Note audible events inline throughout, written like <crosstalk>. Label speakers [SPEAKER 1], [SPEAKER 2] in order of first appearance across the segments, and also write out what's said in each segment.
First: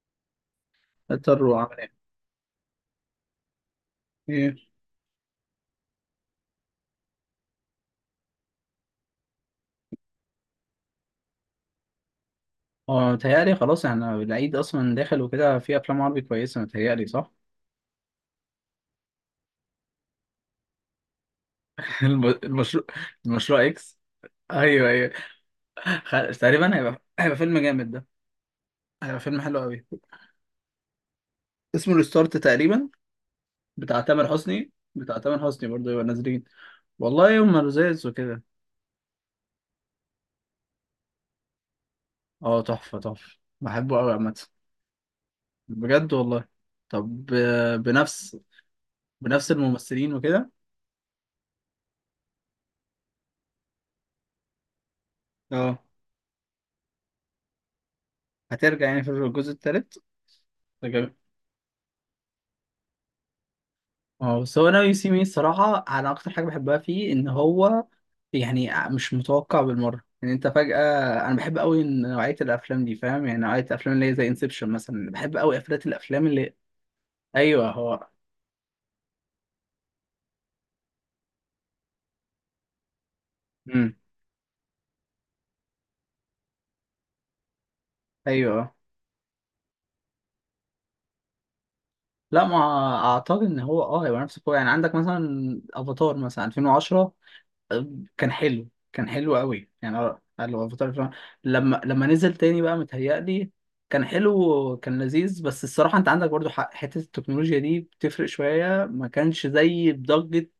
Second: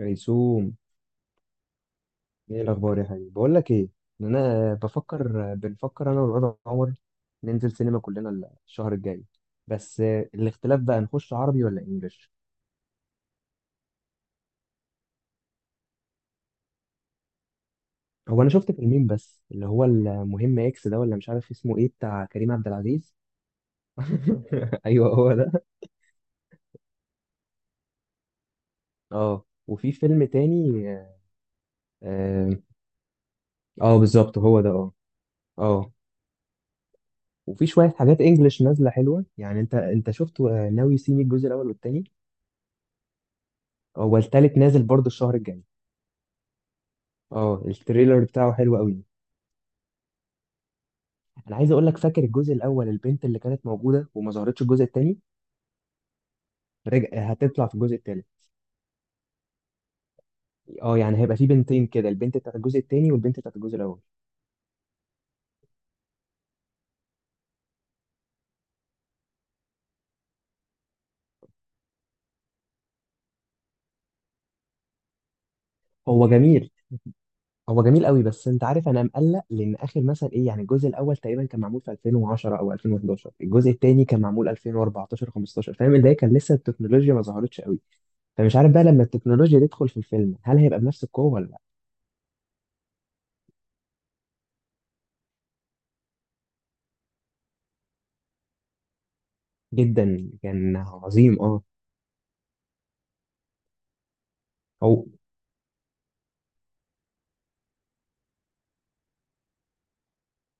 [SPEAKER 1] ريسوم،
[SPEAKER 2] اضطر وعمل ايه
[SPEAKER 1] ايه الاخبار يا حبيبي؟ بقول لك ايه، ان
[SPEAKER 2] ايه.
[SPEAKER 1] انا بفكر، بنفكر انا والواد عمر ننزل سينما كلنا الشهر الجاي. بس الاختلاف بقى نخش عربي ولا انجليش؟
[SPEAKER 2] اه، متهيألي خلاص احنا العيد اصلا داخل وكده، في افلام عربي كويسه متهيألي، صح؟
[SPEAKER 1] هو انا شفت فيلمين، بس اللي هو المهم اكس ده، ولا مش عارف اسمه ايه،
[SPEAKER 2] <laughs>
[SPEAKER 1] بتاع كريم عبد
[SPEAKER 2] المشروع،
[SPEAKER 1] العزيز.
[SPEAKER 2] المشروع اكس.
[SPEAKER 1] <laughs>
[SPEAKER 2] ايوه
[SPEAKER 1] ايوه
[SPEAKER 2] ايوه.
[SPEAKER 1] هو ده.
[SPEAKER 2] تقريبا هيبقى فيلم جامد ده، هيبقى فيلم
[SPEAKER 1] اه،
[SPEAKER 2] حلو قوي.
[SPEAKER 1] وفي فيلم تاني.
[SPEAKER 2] اسمه ريستارت
[SPEAKER 1] اه,
[SPEAKER 2] تقريبا،
[SPEAKER 1] آه
[SPEAKER 2] بتاع تامر
[SPEAKER 1] بالظبط هو ده.
[SPEAKER 2] حسني
[SPEAKER 1] اه.
[SPEAKER 2] بتاع تامر حسني برضه،
[SPEAKER 1] اه
[SPEAKER 2] يبقى نازلين. والله يوم
[SPEAKER 1] وفي شويه
[SPEAKER 2] لذيذ
[SPEAKER 1] حاجات
[SPEAKER 2] وكده.
[SPEAKER 1] انجليش نازله حلوه، يعني انت شفت ناوي سيمي الجزء الاول والتاني.
[SPEAKER 2] اه تحفه تحفه، بحبه قوي
[SPEAKER 1] هو
[SPEAKER 2] عامه.
[SPEAKER 1] التالت نازل برضه الشهر الجاي.
[SPEAKER 2] بجد والله. طب
[SPEAKER 1] اه، التريلر
[SPEAKER 2] بنفس،
[SPEAKER 1] بتاعه حلو قوي.
[SPEAKER 2] بنفس الممثلين وكده.
[SPEAKER 1] انا عايز اقول لك، فاكر الجزء الاول البنت اللي كانت موجوده وما ظهرتش الجزء الثاني؟
[SPEAKER 2] اه،
[SPEAKER 1] رجع هتطلع في الجزء الثالث.
[SPEAKER 2] هترجع يعني في الجزء التالت.
[SPEAKER 1] اه يعني هيبقى في بنتين كده، البنت بتاعت الجزء الثاني والبنت بتاعت الجزء الاول.
[SPEAKER 2] اه بس هو انا يو سي مي الصراحه، انا اكتر حاجه بحبها فيه ان هو يعني مش متوقع بالمره، يعني انت فجاه. انا بحب قوي إن نوعيه الافلام دي، فاهم؟ يعني نوعيه الافلام اللي هي زي انسبشن مثلا، بحب قوي افلات الافلام
[SPEAKER 1] هو
[SPEAKER 2] اللي
[SPEAKER 1] جميل.
[SPEAKER 2] ايوه
[SPEAKER 1] هو جميل
[SPEAKER 2] هو.
[SPEAKER 1] قوي، بس انت عارف انا مقلق، لان اخر مثلا ايه، يعني الجزء الاول تقريبا كان معمول في 2010 او 2011، الجزء
[SPEAKER 2] امم.
[SPEAKER 1] الثاني كان معمول 2014 15، فاهم؟ اللي هي كان لسه التكنولوجيا ما ظهرتش قوي. فمش عارف
[SPEAKER 2] ايوه
[SPEAKER 1] بقى لما التكنولوجيا تدخل في الفيلم هل هيبقى بنفس القوه ولا لا.
[SPEAKER 2] لا ما اعتقد ان هو اه يبقى نفس القوة، يعني عندك مثلا افاتار مثلا 2010 كان حلو، كان حلو قوي يعني. اه
[SPEAKER 1] جدا
[SPEAKER 2] قال له
[SPEAKER 1] كان
[SPEAKER 2] افاتار فعلاً.
[SPEAKER 1] عظيم اه.
[SPEAKER 2] لما نزل تاني بقى متهيألي كان حلو كان
[SPEAKER 1] هو
[SPEAKER 2] لذيذ، بس الصراحة انت عندك برضو حق، حتة التكنولوجيا دي بتفرق شوية، ما كانش زي بضجة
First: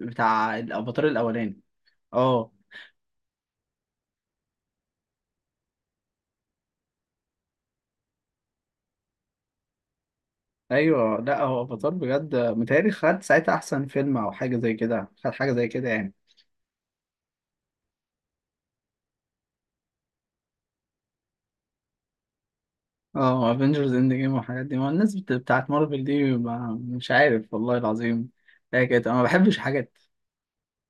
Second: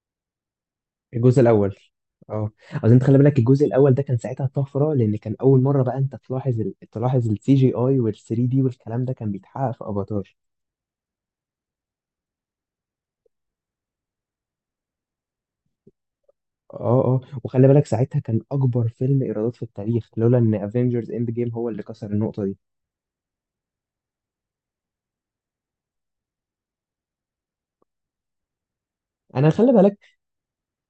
[SPEAKER 2] بتاع الافاتار
[SPEAKER 1] الجزء
[SPEAKER 2] الاولاني.
[SPEAKER 1] الاول،
[SPEAKER 2] اه.
[SPEAKER 1] اه اصل انت خلي بالك الجزء الاول ده كان ساعتها طفره، لان كان اول مره بقى انت تلاحظ تلاحظ السي جي اي وال 3D دي والكلام ده كان بيتحقق في افاتار.
[SPEAKER 2] ايوه لا هو افاتار بجد متهيألي خد ساعتها احسن فيلم او حاجة زي كده، خد حاجة زي كده يعني.
[SPEAKER 1] اه. اه وخلي بالك ساعتها كان اكبر فيلم ايرادات في التاريخ، لولا ان افنجرز اند جيم هو اللي كسر النقطه دي.
[SPEAKER 2] اه افنجرز اند جيم والحاجات دي، ما الناس بتاعت مارفل دي، ما مش عارف والله العظيم هي كده، انا ما
[SPEAKER 1] انا
[SPEAKER 2] بحبش
[SPEAKER 1] خلي
[SPEAKER 2] حاجات.
[SPEAKER 1] بالك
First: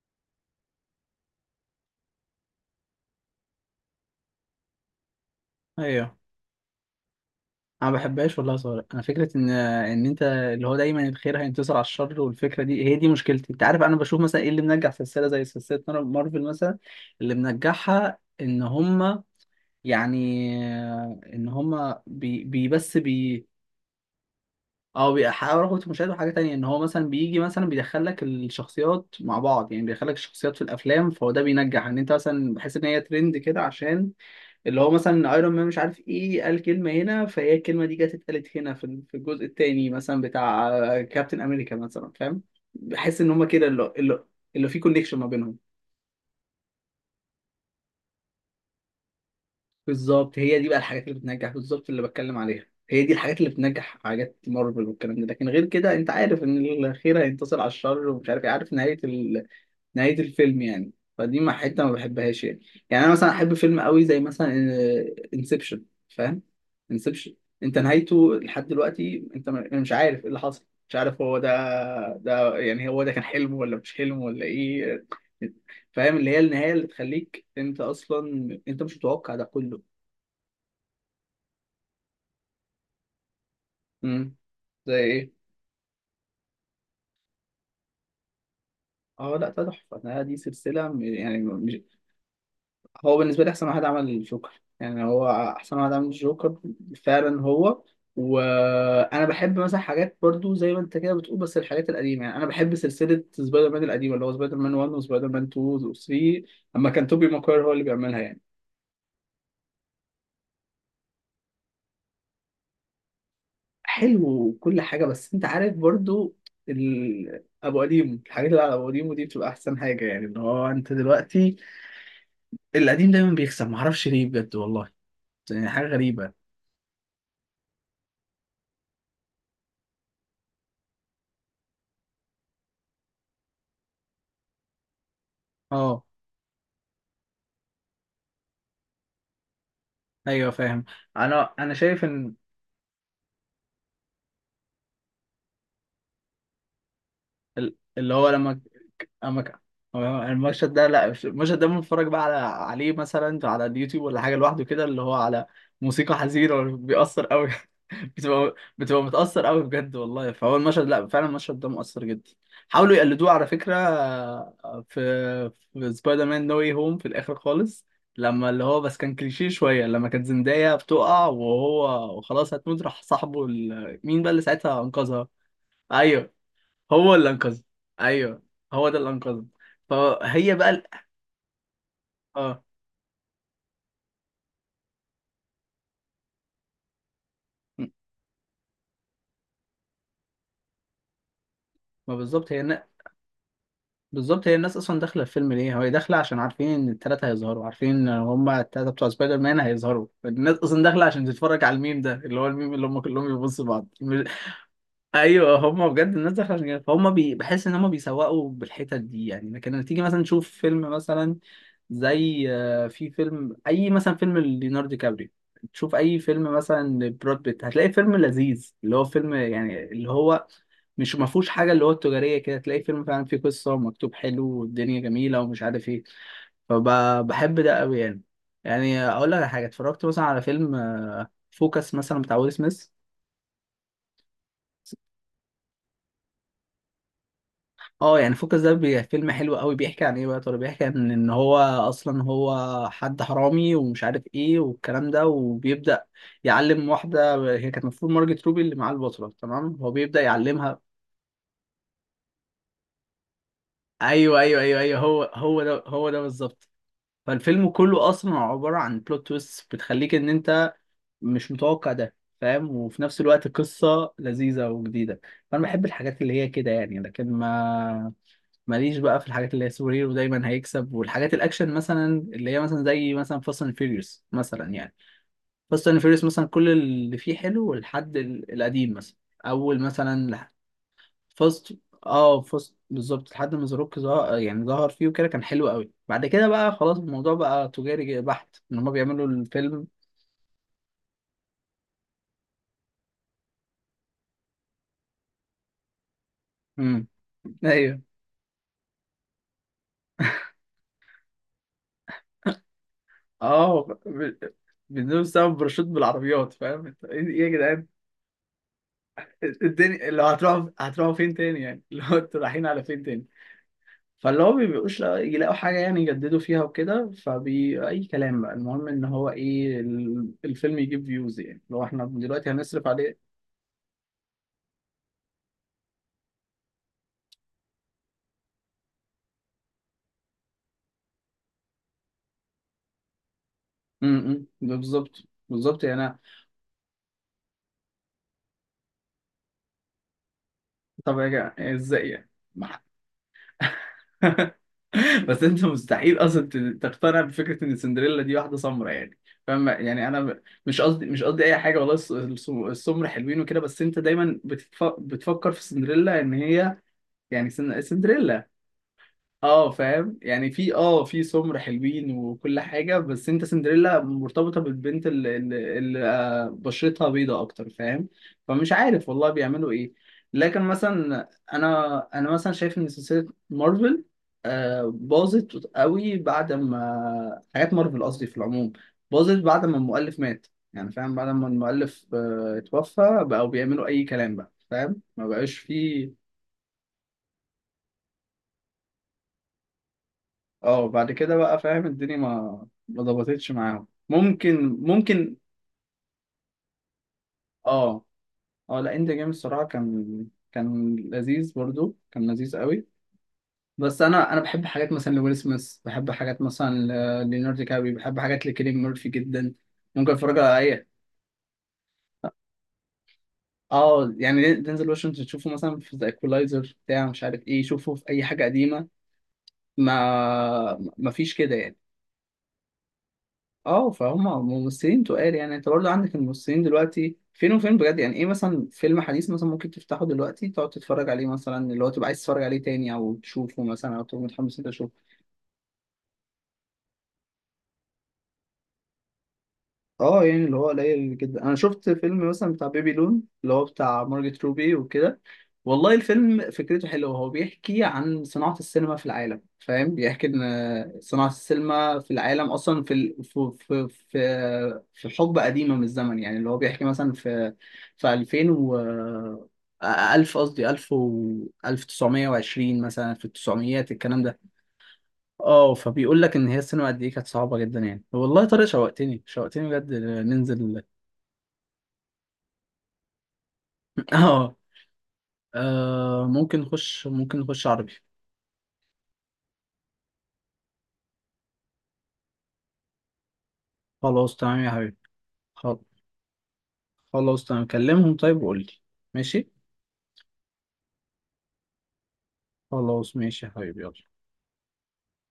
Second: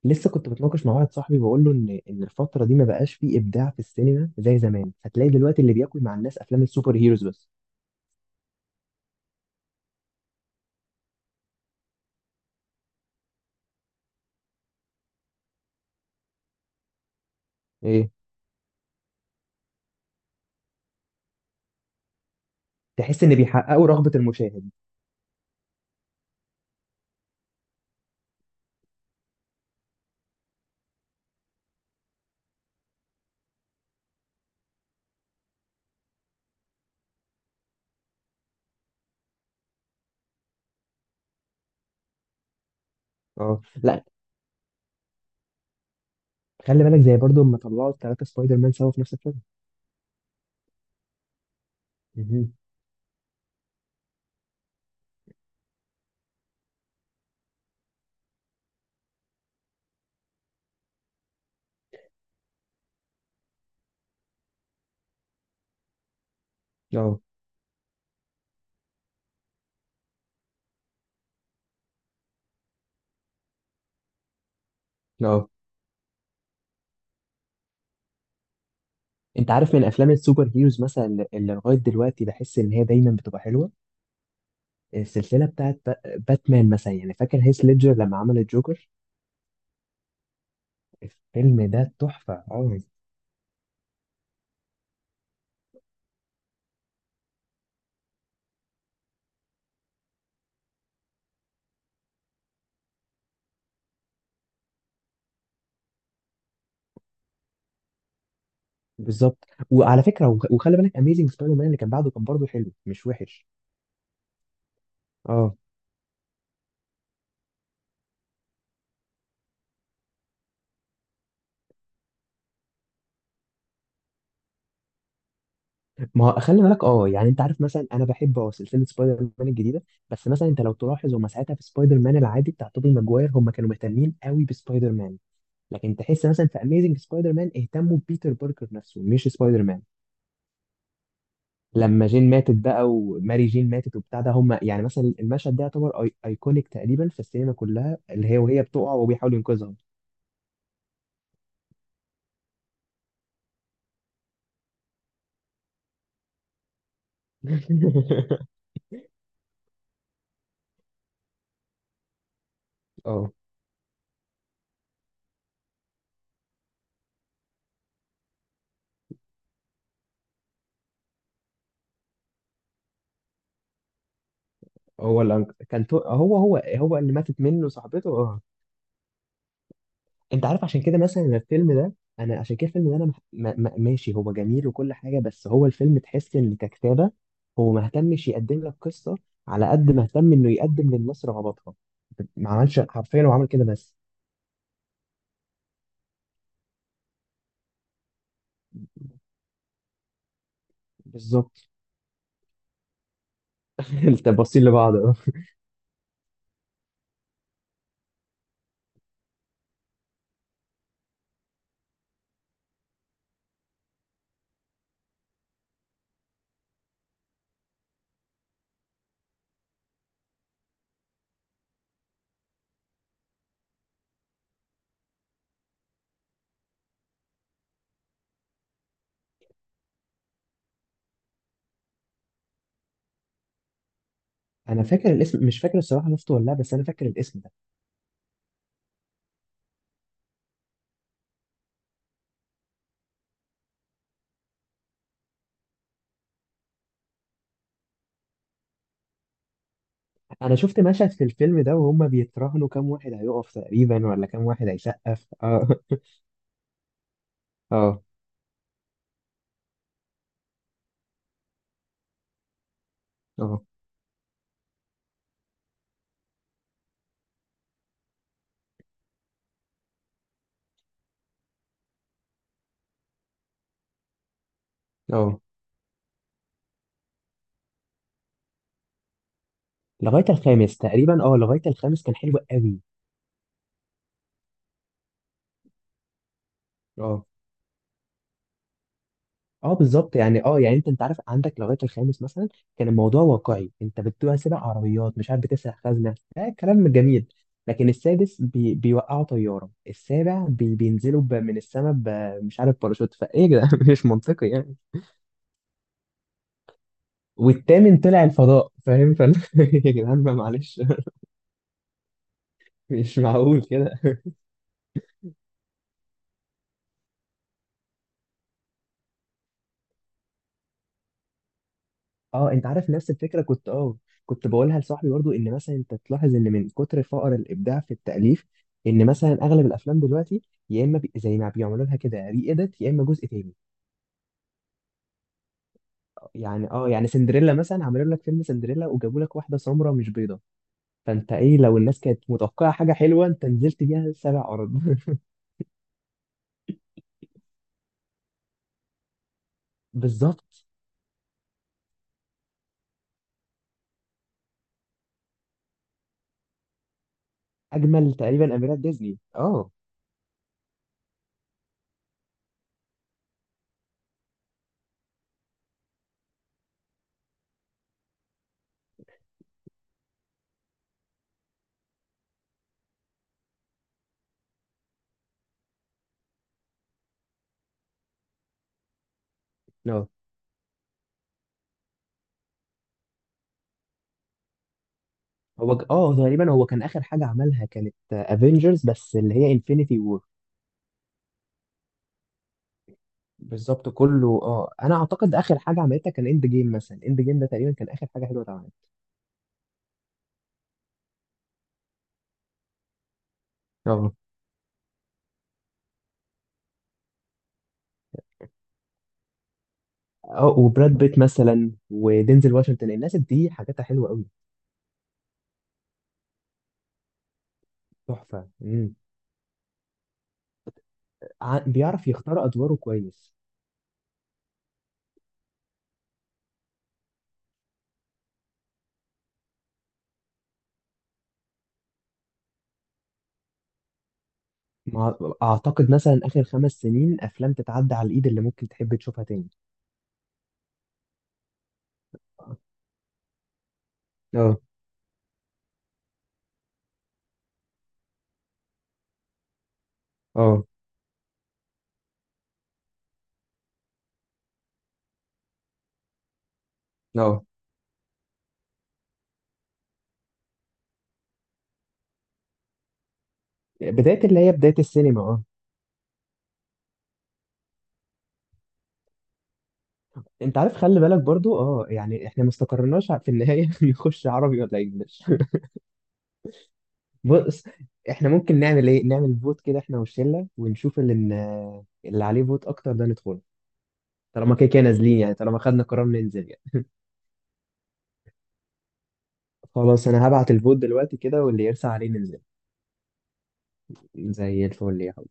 [SPEAKER 1] لسه كنت بتناقش مع واحد صاحبي بقول له ان الفتره دي ما بقاش فيه ابداع في السينما زي زمان. هتلاقي دلوقتي اللي بياكل مع
[SPEAKER 2] ايوه،
[SPEAKER 1] الناس افلام السوبر هيروز بس.
[SPEAKER 2] انا ما بحبهاش والله يا صابر. انا فكره ان انت اللي هو دايما الخير هينتصر على الشر، والفكره دي هي دي مشكلتي. انت عارف انا بشوف مثلا ايه اللي منجح سلسله زي سلسله مارفل مثلا؟ اللي
[SPEAKER 1] ايه،
[SPEAKER 2] منجحها ان هما يعني ان هما
[SPEAKER 1] تحس ان
[SPEAKER 2] بي
[SPEAKER 1] بيحققوا رغبه المشاهد.
[SPEAKER 2] او بيحققوا رغبه المشاهد، وحاجه تانية ان هو مثلا بيجي مثلا بيدخل لك الشخصيات مع بعض، يعني بيدخل لك الشخصيات في الافلام، فهو ده بينجح ان انت مثلا بحس ان هي ترند كده عشان اللي هو مثلا ايرون مان مش عارف ايه قال كلمه هنا، فهي الكلمه دي جت اتقالت هنا في الجزء التاني مثلا بتاع كابتن امريكا مثلا، فاهم؟ بحس ان هما
[SPEAKER 1] اه
[SPEAKER 2] كده اللي
[SPEAKER 1] لا،
[SPEAKER 2] اللي اللي في كونكشن ما بينهم.
[SPEAKER 1] خلي بالك زي برضو لما طلعوا الثلاثة سبايدر مان سوا في نفس الفيلم.
[SPEAKER 2] بالظبط، هي دي بقى الحاجات اللي بتنجح، بالظبط اللي بتكلم
[SPEAKER 1] مهم.
[SPEAKER 2] عليها، هي دي الحاجات اللي بتنجح، حاجات مارفل والكلام ده. لكن غير كده انت عارف ان الخير هينتصر على الشر ومش عارف ايه، عارف نهايه، نهاية الفيلم يعني. فدي ما حتة ما بحبهاش يعني. يعني أنا مثلا أحب فيلم قوي زي مثلا انسبشن، فاهم؟
[SPEAKER 1] اه.
[SPEAKER 2] انسبشن أنت نهايته لحد دلوقتي أنت مش عارف إيه اللي حصل، مش عارف هو ده، ده يعني هو ده كان حلم ولا مش حلم ولا إيه،
[SPEAKER 1] اه
[SPEAKER 2] فاهم؟ اللي هي النهاية اللي تخليك أنت أصلا أنت مش متوقع ده
[SPEAKER 1] انت عارف،
[SPEAKER 2] كله.
[SPEAKER 1] من افلام السوبر هيروز مثلا اللي لغايه دلوقتي بحس ان هي دايما بتبقى حلوه،
[SPEAKER 2] امم. زي إيه؟
[SPEAKER 1] السلسله بتاعت باتمان مثلا، يعني فاكر هيث ليدجر لما عمل الجوكر؟
[SPEAKER 2] اه لا ده تحفة ده، دي سلسلة يعني
[SPEAKER 1] الفيلم
[SPEAKER 2] مش،
[SPEAKER 1] ده تحفه اه.
[SPEAKER 2] هو بالنسبة لي أحسن واحد عمل الجوكر، يعني هو أحسن واحد عمل الجوكر فعلا هو. وأنا بحب مثلا حاجات برضو زي ما أنت كده بتقول بس الحاجات القديمة، يعني أنا بحب سلسلة سبايدر مان القديمة، اللي هو سبايدر مان 1 وسبايدر مان 2 و 3 أما كان توبي ماكوير هو اللي بيعملها يعني.
[SPEAKER 1] بالظبط، وعلى فكره وخلي بالك اميزنج سبايدر مان اللي كان بعده كان برضه حلو، مش وحش.
[SPEAKER 2] حلو وكل حاجة، بس أنت
[SPEAKER 1] اه.
[SPEAKER 2] عارف برضو أبو قديم، الحاجات اللي على أبو قديم ودي بتبقى أحسن حاجة، يعني إن هو أنت دلوقتي القديم دايما بيكسب، معرفش ليه بجد والله، يعني حاجة
[SPEAKER 1] ما
[SPEAKER 2] غريبة.
[SPEAKER 1] هو خلي بالك اه، يعني انت عارف مثلا انا بحب اه سلسله سبايدر مان الجديده، بس مثلا انت لو تلاحظ هم ساعتها في سبايدر مان العادي بتاع توبي ماجواير هم كانوا مهتمين قوي بسبايدر مان. لكن
[SPEAKER 2] أه
[SPEAKER 1] تحس مثلا في اميزنج سبايدر مان اهتموا ببيتر باركر نفسه مش سبايدر مان.
[SPEAKER 2] ايوه فاهم. انا شايف
[SPEAKER 1] لما جين
[SPEAKER 2] ان
[SPEAKER 1] ماتت بقى وماري جين ماتت وبتاع ده، هم يعني مثلا المشهد ده يعتبر ايكونيك تقريبا في السينما كلها،
[SPEAKER 2] اللي هو
[SPEAKER 1] اللي هي
[SPEAKER 2] لما
[SPEAKER 1] وهي بتقع وبيحاول
[SPEAKER 2] لما ك-
[SPEAKER 1] ينقذها.
[SPEAKER 2] هو المشهد ده، لا مش المشهد ده، بنتفرج بقى على، عليه مثلا على اليوتيوب ولا حاجه لوحده كده، اللي هو على موسيقى حزينه بيأثر قوي. <laughs>
[SPEAKER 1] <laughs>
[SPEAKER 2] بتبقى متأثر قوي بجد والله، فهو المشهد لا فعلا المشهد ده مؤثر جدا. حاولوا يقلدوه
[SPEAKER 1] اه.
[SPEAKER 2] على فكره في في سبايدر مان نو واي هوم في الاخر خالص، لما اللي هو بس كان كليشيه شويه، لما كانت زندايا بتقع وهو وخلاص هتموت راح صاحبه مين بقى اللي ساعتها
[SPEAKER 1] هو
[SPEAKER 2] انقذها.
[SPEAKER 1] اللي
[SPEAKER 2] ايوه
[SPEAKER 1] هو هو اللي
[SPEAKER 2] هو اللي
[SPEAKER 1] ماتت
[SPEAKER 2] انقذني.
[SPEAKER 1] منه صاحبته، اه.
[SPEAKER 2] ايوه هو ده اللي انقذني.
[SPEAKER 1] انت
[SPEAKER 2] فهي
[SPEAKER 1] عارف
[SPEAKER 2] بقى
[SPEAKER 1] عشان
[SPEAKER 2] ال-
[SPEAKER 1] كده مثلا أنا الفيلم ده، انا عشان
[SPEAKER 2] اه
[SPEAKER 1] كده الفيلم ده انا ماشي، هو جميل وكل حاجه، بس هو الفيلم تحس ان ككتابه هو ما
[SPEAKER 2] م-
[SPEAKER 1] اهتمش يقدم لك قصه على قد ما اهتم انه يقدم للناس رغباتها.
[SPEAKER 2] ما
[SPEAKER 1] ما
[SPEAKER 2] بالظبط هي
[SPEAKER 1] عملش حرفيا، هو عمل كده بس.
[SPEAKER 2] بالظبط هي الناس اصلا داخله الفيلم ليه، هو داخله عشان عارفين ان الثلاثه هيظهروا، عارفين ان هما الثلاثه بتوع سبايدر مان هيظهروا، الناس اصلا داخله عشان تتفرج
[SPEAKER 1] بالظبط.
[SPEAKER 2] على الميم ده، اللي هو الميم اللي هم كلهم بيبصوا بعض.
[SPEAKER 1] <laughs> انت باصين لبعض اه.
[SPEAKER 2] ايوه هم بجد الناس داخله عشان كده، فهم بحس ان هم بيسوقوا بالحتت دي يعني. لكن لما تيجي مثلا تشوف فيلم مثلا زي في فيلم اي مثلا فيلم ليوناردو دي كابريو، تشوف اي فيلم مثلا لبراد بيت، هتلاقي فيلم لذيذ اللي هو فيلم يعني اللي هو مش ما فيهوش حاجه اللي هو التجاريه كده، تلاقي فيلم فعلا فيه قصه ومكتوب حلو والدنيا جميله ومش عارف ايه، فبحب ده قوي يعني. يعني اقول لك على حاجه، اتفرجت مثلا على فيلم فوكس مثلا بتاع ويل سميث.
[SPEAKER 1] انا فاكر الاسم، مش فاكر الصراحه شفته ولا لا، بس انا فاكر الاسم ده.
[SPEAKER 2] اه يعني فوكس ده فيلم حلو قوي، بيحكي عن ايه بقى يا ترى؟ بيحكي عن ان هو اصلا هو حد حرامي ومش عارف ايه والكلام ده، وبيبدأ يعلم واحدة هي كانت المفروض مارجت روبي اللي معاه البطلة، تمام؟ هو بيبدأ
[SPEAKER 1] انا
[SPEAKER 2] يعلمها.
[SPEAKER 1] شفت مشهد في الفيلم ده وهم بيتراهنوا كام واحد هيقف تقريبا ولا
[SPEAKER 2] ايوه
[SPEAKER 1] كام
[SPEAKER 2] ايوه
[SPEAKER 1] واحد
[SPEAKER 2] ايوه ايوه هو
[SPEAKER 1] هيسقف. <laughs>
[SPEAKER 2] هو
[SPEAKER 1] اه.
[SPEAKER 2] ده هو ده بالظبط. فالفيلم
[SPEAKER 1] اه.
[SPEAKER 2] كله اصلا عبارة عن بلوت تويست بتخليك ان انت مش متوقع ده، فاهم؟ وفي نفس الوقت
[SPEAKER 1] اه.
[SPEAKER 2] قصة لذيذة وجديدة. فانا بحب الحاجات اللي هي كده يعني، لكن ما ماليش بقى في الحاجات اللي هي سوبر هيرو دايما هيكسب، والحاجات الاكشن مثلا اللي هي مثلا زي مثلا فاست اند فيوريوس مثلا يعني.
[SPEAKER 1] اه
[SPEAKER 2] فاست اند فيوريوس مثلا كل اللي فيه حلو لحد القديم مثلا، اول
[SPEAKER 1] لغايه
[SPEAKER 2] مثلا
[SPEAKER 1] الخامس تقريبا، اه لغايه
[SPEAKER 2] فاست،
[SPEAKER 1] الخامس كان حلو
[SPEAKER 2] اه فاست
[SPEAKER 1] قوي.
[SPEAKER 2] بالظبط، لحد ما زاروك ظهر يعني ظهر فيه وكده كان حلو قوي، بعد كده بقى خلاص
[SPEAKER 1] اه.
[SPEAKER 2] الموضوع بقى تجاري بحت ان هما بيعملوا
[SPEAKER 1] اه
[SPEAKER 2] الفيلم.
[SPEAKER 1] بالظبط، يعني اه يعني انت عارف، عندك لغايه الخامس مثلا كان الموضوع واقعي، انت بتبقى سابق عربيات، مش عارف بتسرق خزنه، ده كلام
[SPEAKER 2] امم.
[SPEAKER 1] جميل. لكن
[SPEAKER 2] ايبنوا.
[SPEAKER 1] السادس بيوقعوا طياره، السابع بينزلوا من السماء مش عارف باراشوت فايه
[SPEAKER 2] <laughs>
[SPEAKER 1] يا جدعان،
[SPEAKER 2] اه،
[SPEAKER 1] <laughs> مش منطقي يعني.
[SPEAKER 2] بيدوسوا بسبب باراشوت بالعربيات، فاهم انت ايه؟ إيه يا جدعان
[SPEAKER 1] والثامن طلع الفضاء فاهم <laughs> يا
[SPEAKER 2] الدنيا اللي
[SPEAKER 1] جدعان بقى
[SPEAKER 2] هتروحوا،
[SPEAKER 1] معلش.
[SPEAKER 2] هتروحوا فين تاني يعني؟ <laughs> اللي هو انتوا رايحين على
[SPEAKER 1] <laughs>
[SPEAKER 2] فين
[SPEAKER 1] مش
[SPEAKER 2] تاني.
[SPEAKER 1] معقول كده.
[SPEAKER 2] فاللي هو بيبقوش يلاقوا حاجة يعني يجددوا فيها وكده، فبي أي كلام بقى، المهم إن هو إيه الفيلم يجيب فيوز يعني لو إحنا دلوقتي
[SPEAKER 1] اه انت
[SPEAKER 2] هنصرف
[SPEAKER 1] عارف نفس
[SPEAKER 2] عليه.
[SPEAKER 1] الفكره، كنت اه كنت بقولها لصاحبي برضو، ان مثلا انت تلاحظ ان من كتر فقر الابداع في التاليف ان مثلا اغلب الافلام دلوقتي يا اما زي ما بيعملوا لها كده ري اديت، يا اما جزء تاني.
[SPEAKER 2] م- م. بالظبط بالظبط يعني أنا،
[SPEAKER 1] يعني اه، يعني سندريلا مثلا عملوا لك فيلم سندريلا وجابوا لك واحده سمراء مش بيضه.
[SPEAKER 2] طب يا
[SPEAKER 1] فانت
[SPEAKER 2] جماعة
[SPEAKER 1] ايه، لو الناس
[SPEAKER 2] إزاي
[SPEAKER 1] كانت
[SPEAKER 2] يعني؟
[SPEAKER 1] متوقعه حاجه حلوه انت نزلت بيها سبع
[SPEAKER 2] <laughs>
[SPEAKER 1] ارض.
[SPEAKER 2] بس انت مستحيل اصلا تقتنع بفكره ان سندريلا دي واحده سمرا يعني، فاهم
[SPEAKER 1] <laughs>
[SPEAKER 2] يعني؟ انا
[SPEAKER 1] بالظبط.
[SPEAKER 2] مش قصدي، مش قصدي اي حاجه والله، السمر حلوين وكده، بس انت دايما بتفكر في سندريلا ان هي يعني
[SPEAKER 1] اجمل
[SPEAKER 2] سندريلا.
[SPEAKER 1] تقريبا اميرات ديزني
[SPEAKER 2] اه
[SPEAKER 1] اه.
[SPEAKER 2] فاهم يعني، في اه في سمر حلوين وكل حاجة، بس انت سندريلا مرتبطة بالبنت اللي بشرتها بيضة اكتر، فاهم؟ فمش عارف والله بيعملوا ايه. لكن مثلا انا مثلا شايف ان سلسلة مارفل باظت قوي، بعد ما حاجات مارفل، قصدي في العموم، باظت بعد ما
[SPEAKER 1] اه.
[SPEAKER 2] المؤلف مات، يعني فاهم، بعد ما المؤلف اتوفى بقوا بيعملوا اي كلام بقى، فاهم؟ ما بقاش
[SPEAKER 1] هو اه
[SPEAKER 2] فيه.
[SPEAKER 1] تقريبا هو كان اخر حاجه عملها كانت افنجرز، بس اللي هي انفينيتي.
[SPEAKER 2] اه بعد كده بقى فاهم، الدنيا ما ظبطتش معاهم،
[SPEAKER 1] بالظبط. كله اه
[SPEAKER 2] ممكن
[SPEAKER 1] انا اعتقد
[SPEAKER 2] ممكن
[SPEAKER 1] اخر حاجه عملتها كان اند جيم مثلا، اند جيم ده تقريبا كان
[SPEAKER 2] اه.
[SPEAKER 1] اخر حاجه حلوه اتعملت.
[SPEAKER 2] اه لا اند جيم الصراحه كان، كان لذيذ برضو كان لذيذ قوي. بس
[SPEAKER 1] اه.
[SPEAKER 2] انا بحب حاجات مثلا لويل سميث، بحب حاجات مثلا ليوناردو دي كابري، بحب حاجات لكيليان ميرفي جدا، ممكن اتفرج على
[SPEAKER 1] اه
[SPEAKER 2] اي.
[SPEAKER 1] وبراد بيت مثلا ودينزل واشنطن، الناس دي حاجاتها حلوه
[SPEAKER 2] اه
[SPEAKER 1] قوي.
[SPEAKER 2] يعني دينزل واشنطن تشوفه مثلا في ذا ايكولايزر بتاع مش عارف ايه، شوفه في اي حاجه
[SPEAKER 1] تحفه.
[SPEAKER 2] قديمه،
[SPEAKER 1] امم.
[SPEAKER 2] ما فيش كده يعني.
[SPEAKER 1] بيعرف يختار ادواره كويس.
[SPEAKER 2] اه فهم ممثلين تقال، يعني انت برضه عندك الممثلين دلوقتي فين وفين بجد يعني. ايه مثلا فيلم حديث مثلا ممكن تفتحه دلوقتي تقعد تتفرج عليه مثلا، اللي هو تبقى عايز تتفرج عليه تاني او تشوفه مثلا او تبقى متحمس انت؟
[SPEAKER 1] ما اعتقد مثلا اخر 5 سنين افلام تتعدى على الايد اللي ممكن تحب تشوفها تاني.
[SPEAKER 2] اه يعني اللي هو قليل جدا. انا شفت فيلم مثلا بتاع بيبي لون اللي هو بتاع مارجت
[SPEAKER 1] اه.
[SPEAKER 2] روبي وكده، والله الفيلم فكرته حلوه. هو بيحكي عن صناعه السينما في العالم، فاهم؟ بيحكي
[SPEAKER 1] اه.
[SPEAKER 2] ان صناعه السينما في العالم اصلا في ال- في في في, في حقبه قديمه من الزمن، يعني اللي هو بيحكي مثلا
[SPEAKER 1] اه
[SPEAKER 2] في 2000 و 1000 قصدي 1000 و 1920 مثلا في التسعميات الكلام
[SPEAKER 1] بدايه،
[SPEAKER 2] ده.
[SPEAKER 1] اللي هي بدايه السينما اه.
[SPEAKER 2] اه فبيقول لك ان هي السينما قد ايه كانت صعبه جدا يعني. والله يا طارق شوقتني شوقتني بجد
[SPEAKER 1] انت عارف
[SPEAKER 2] ننزل.
[SPEAKER 1] خلي بالك برضو اه، يعني احنا ما استقرناش في النهايه، <laughs>
[SPEAKER 2] <laughs>
[SPEAKER 1] نخش
[SPEAKER 2] اه،
[SPEAKER 1] عربي ولا انجلش.
[SPEAKER 2] ممكن
[SPEAKER 1] بص،
[SPEAKER 2] نخش عربي.
[SPEAKER 1] احنا ممكن نعمل ايه، نعمل فوت كده احنا والشله ونشوف اللي عليه فوت اكتر ده ندخله.
[SPEAKER 2] خلاص
[SPEAKER 1] طالما
[SPEAKER 2] تمام
[SPEAKER 1] كده
[SPEAKER 2] يا
[SPEAKER 1] كده
[SPEAKER 2] حبيبي.
[SPEAKER 1] نازلين يعني، طالما
[SPEAKER 2] خل-
[SPEAKER 1] خدنا قرار ننزل يعني.
[SPEAKER 2] خلاص تمام، كلمهم طيب وقول لي. ماشي.
[SPEAKER 1] خلاص، انا هبعت الفوت دلوقتي كده، واللي يرسى عليه ننزل.
[SPEAKER 2] خلاص ماشي يا حبيبي، يلا.
[SPEAKER 1] زي الفل يا حب.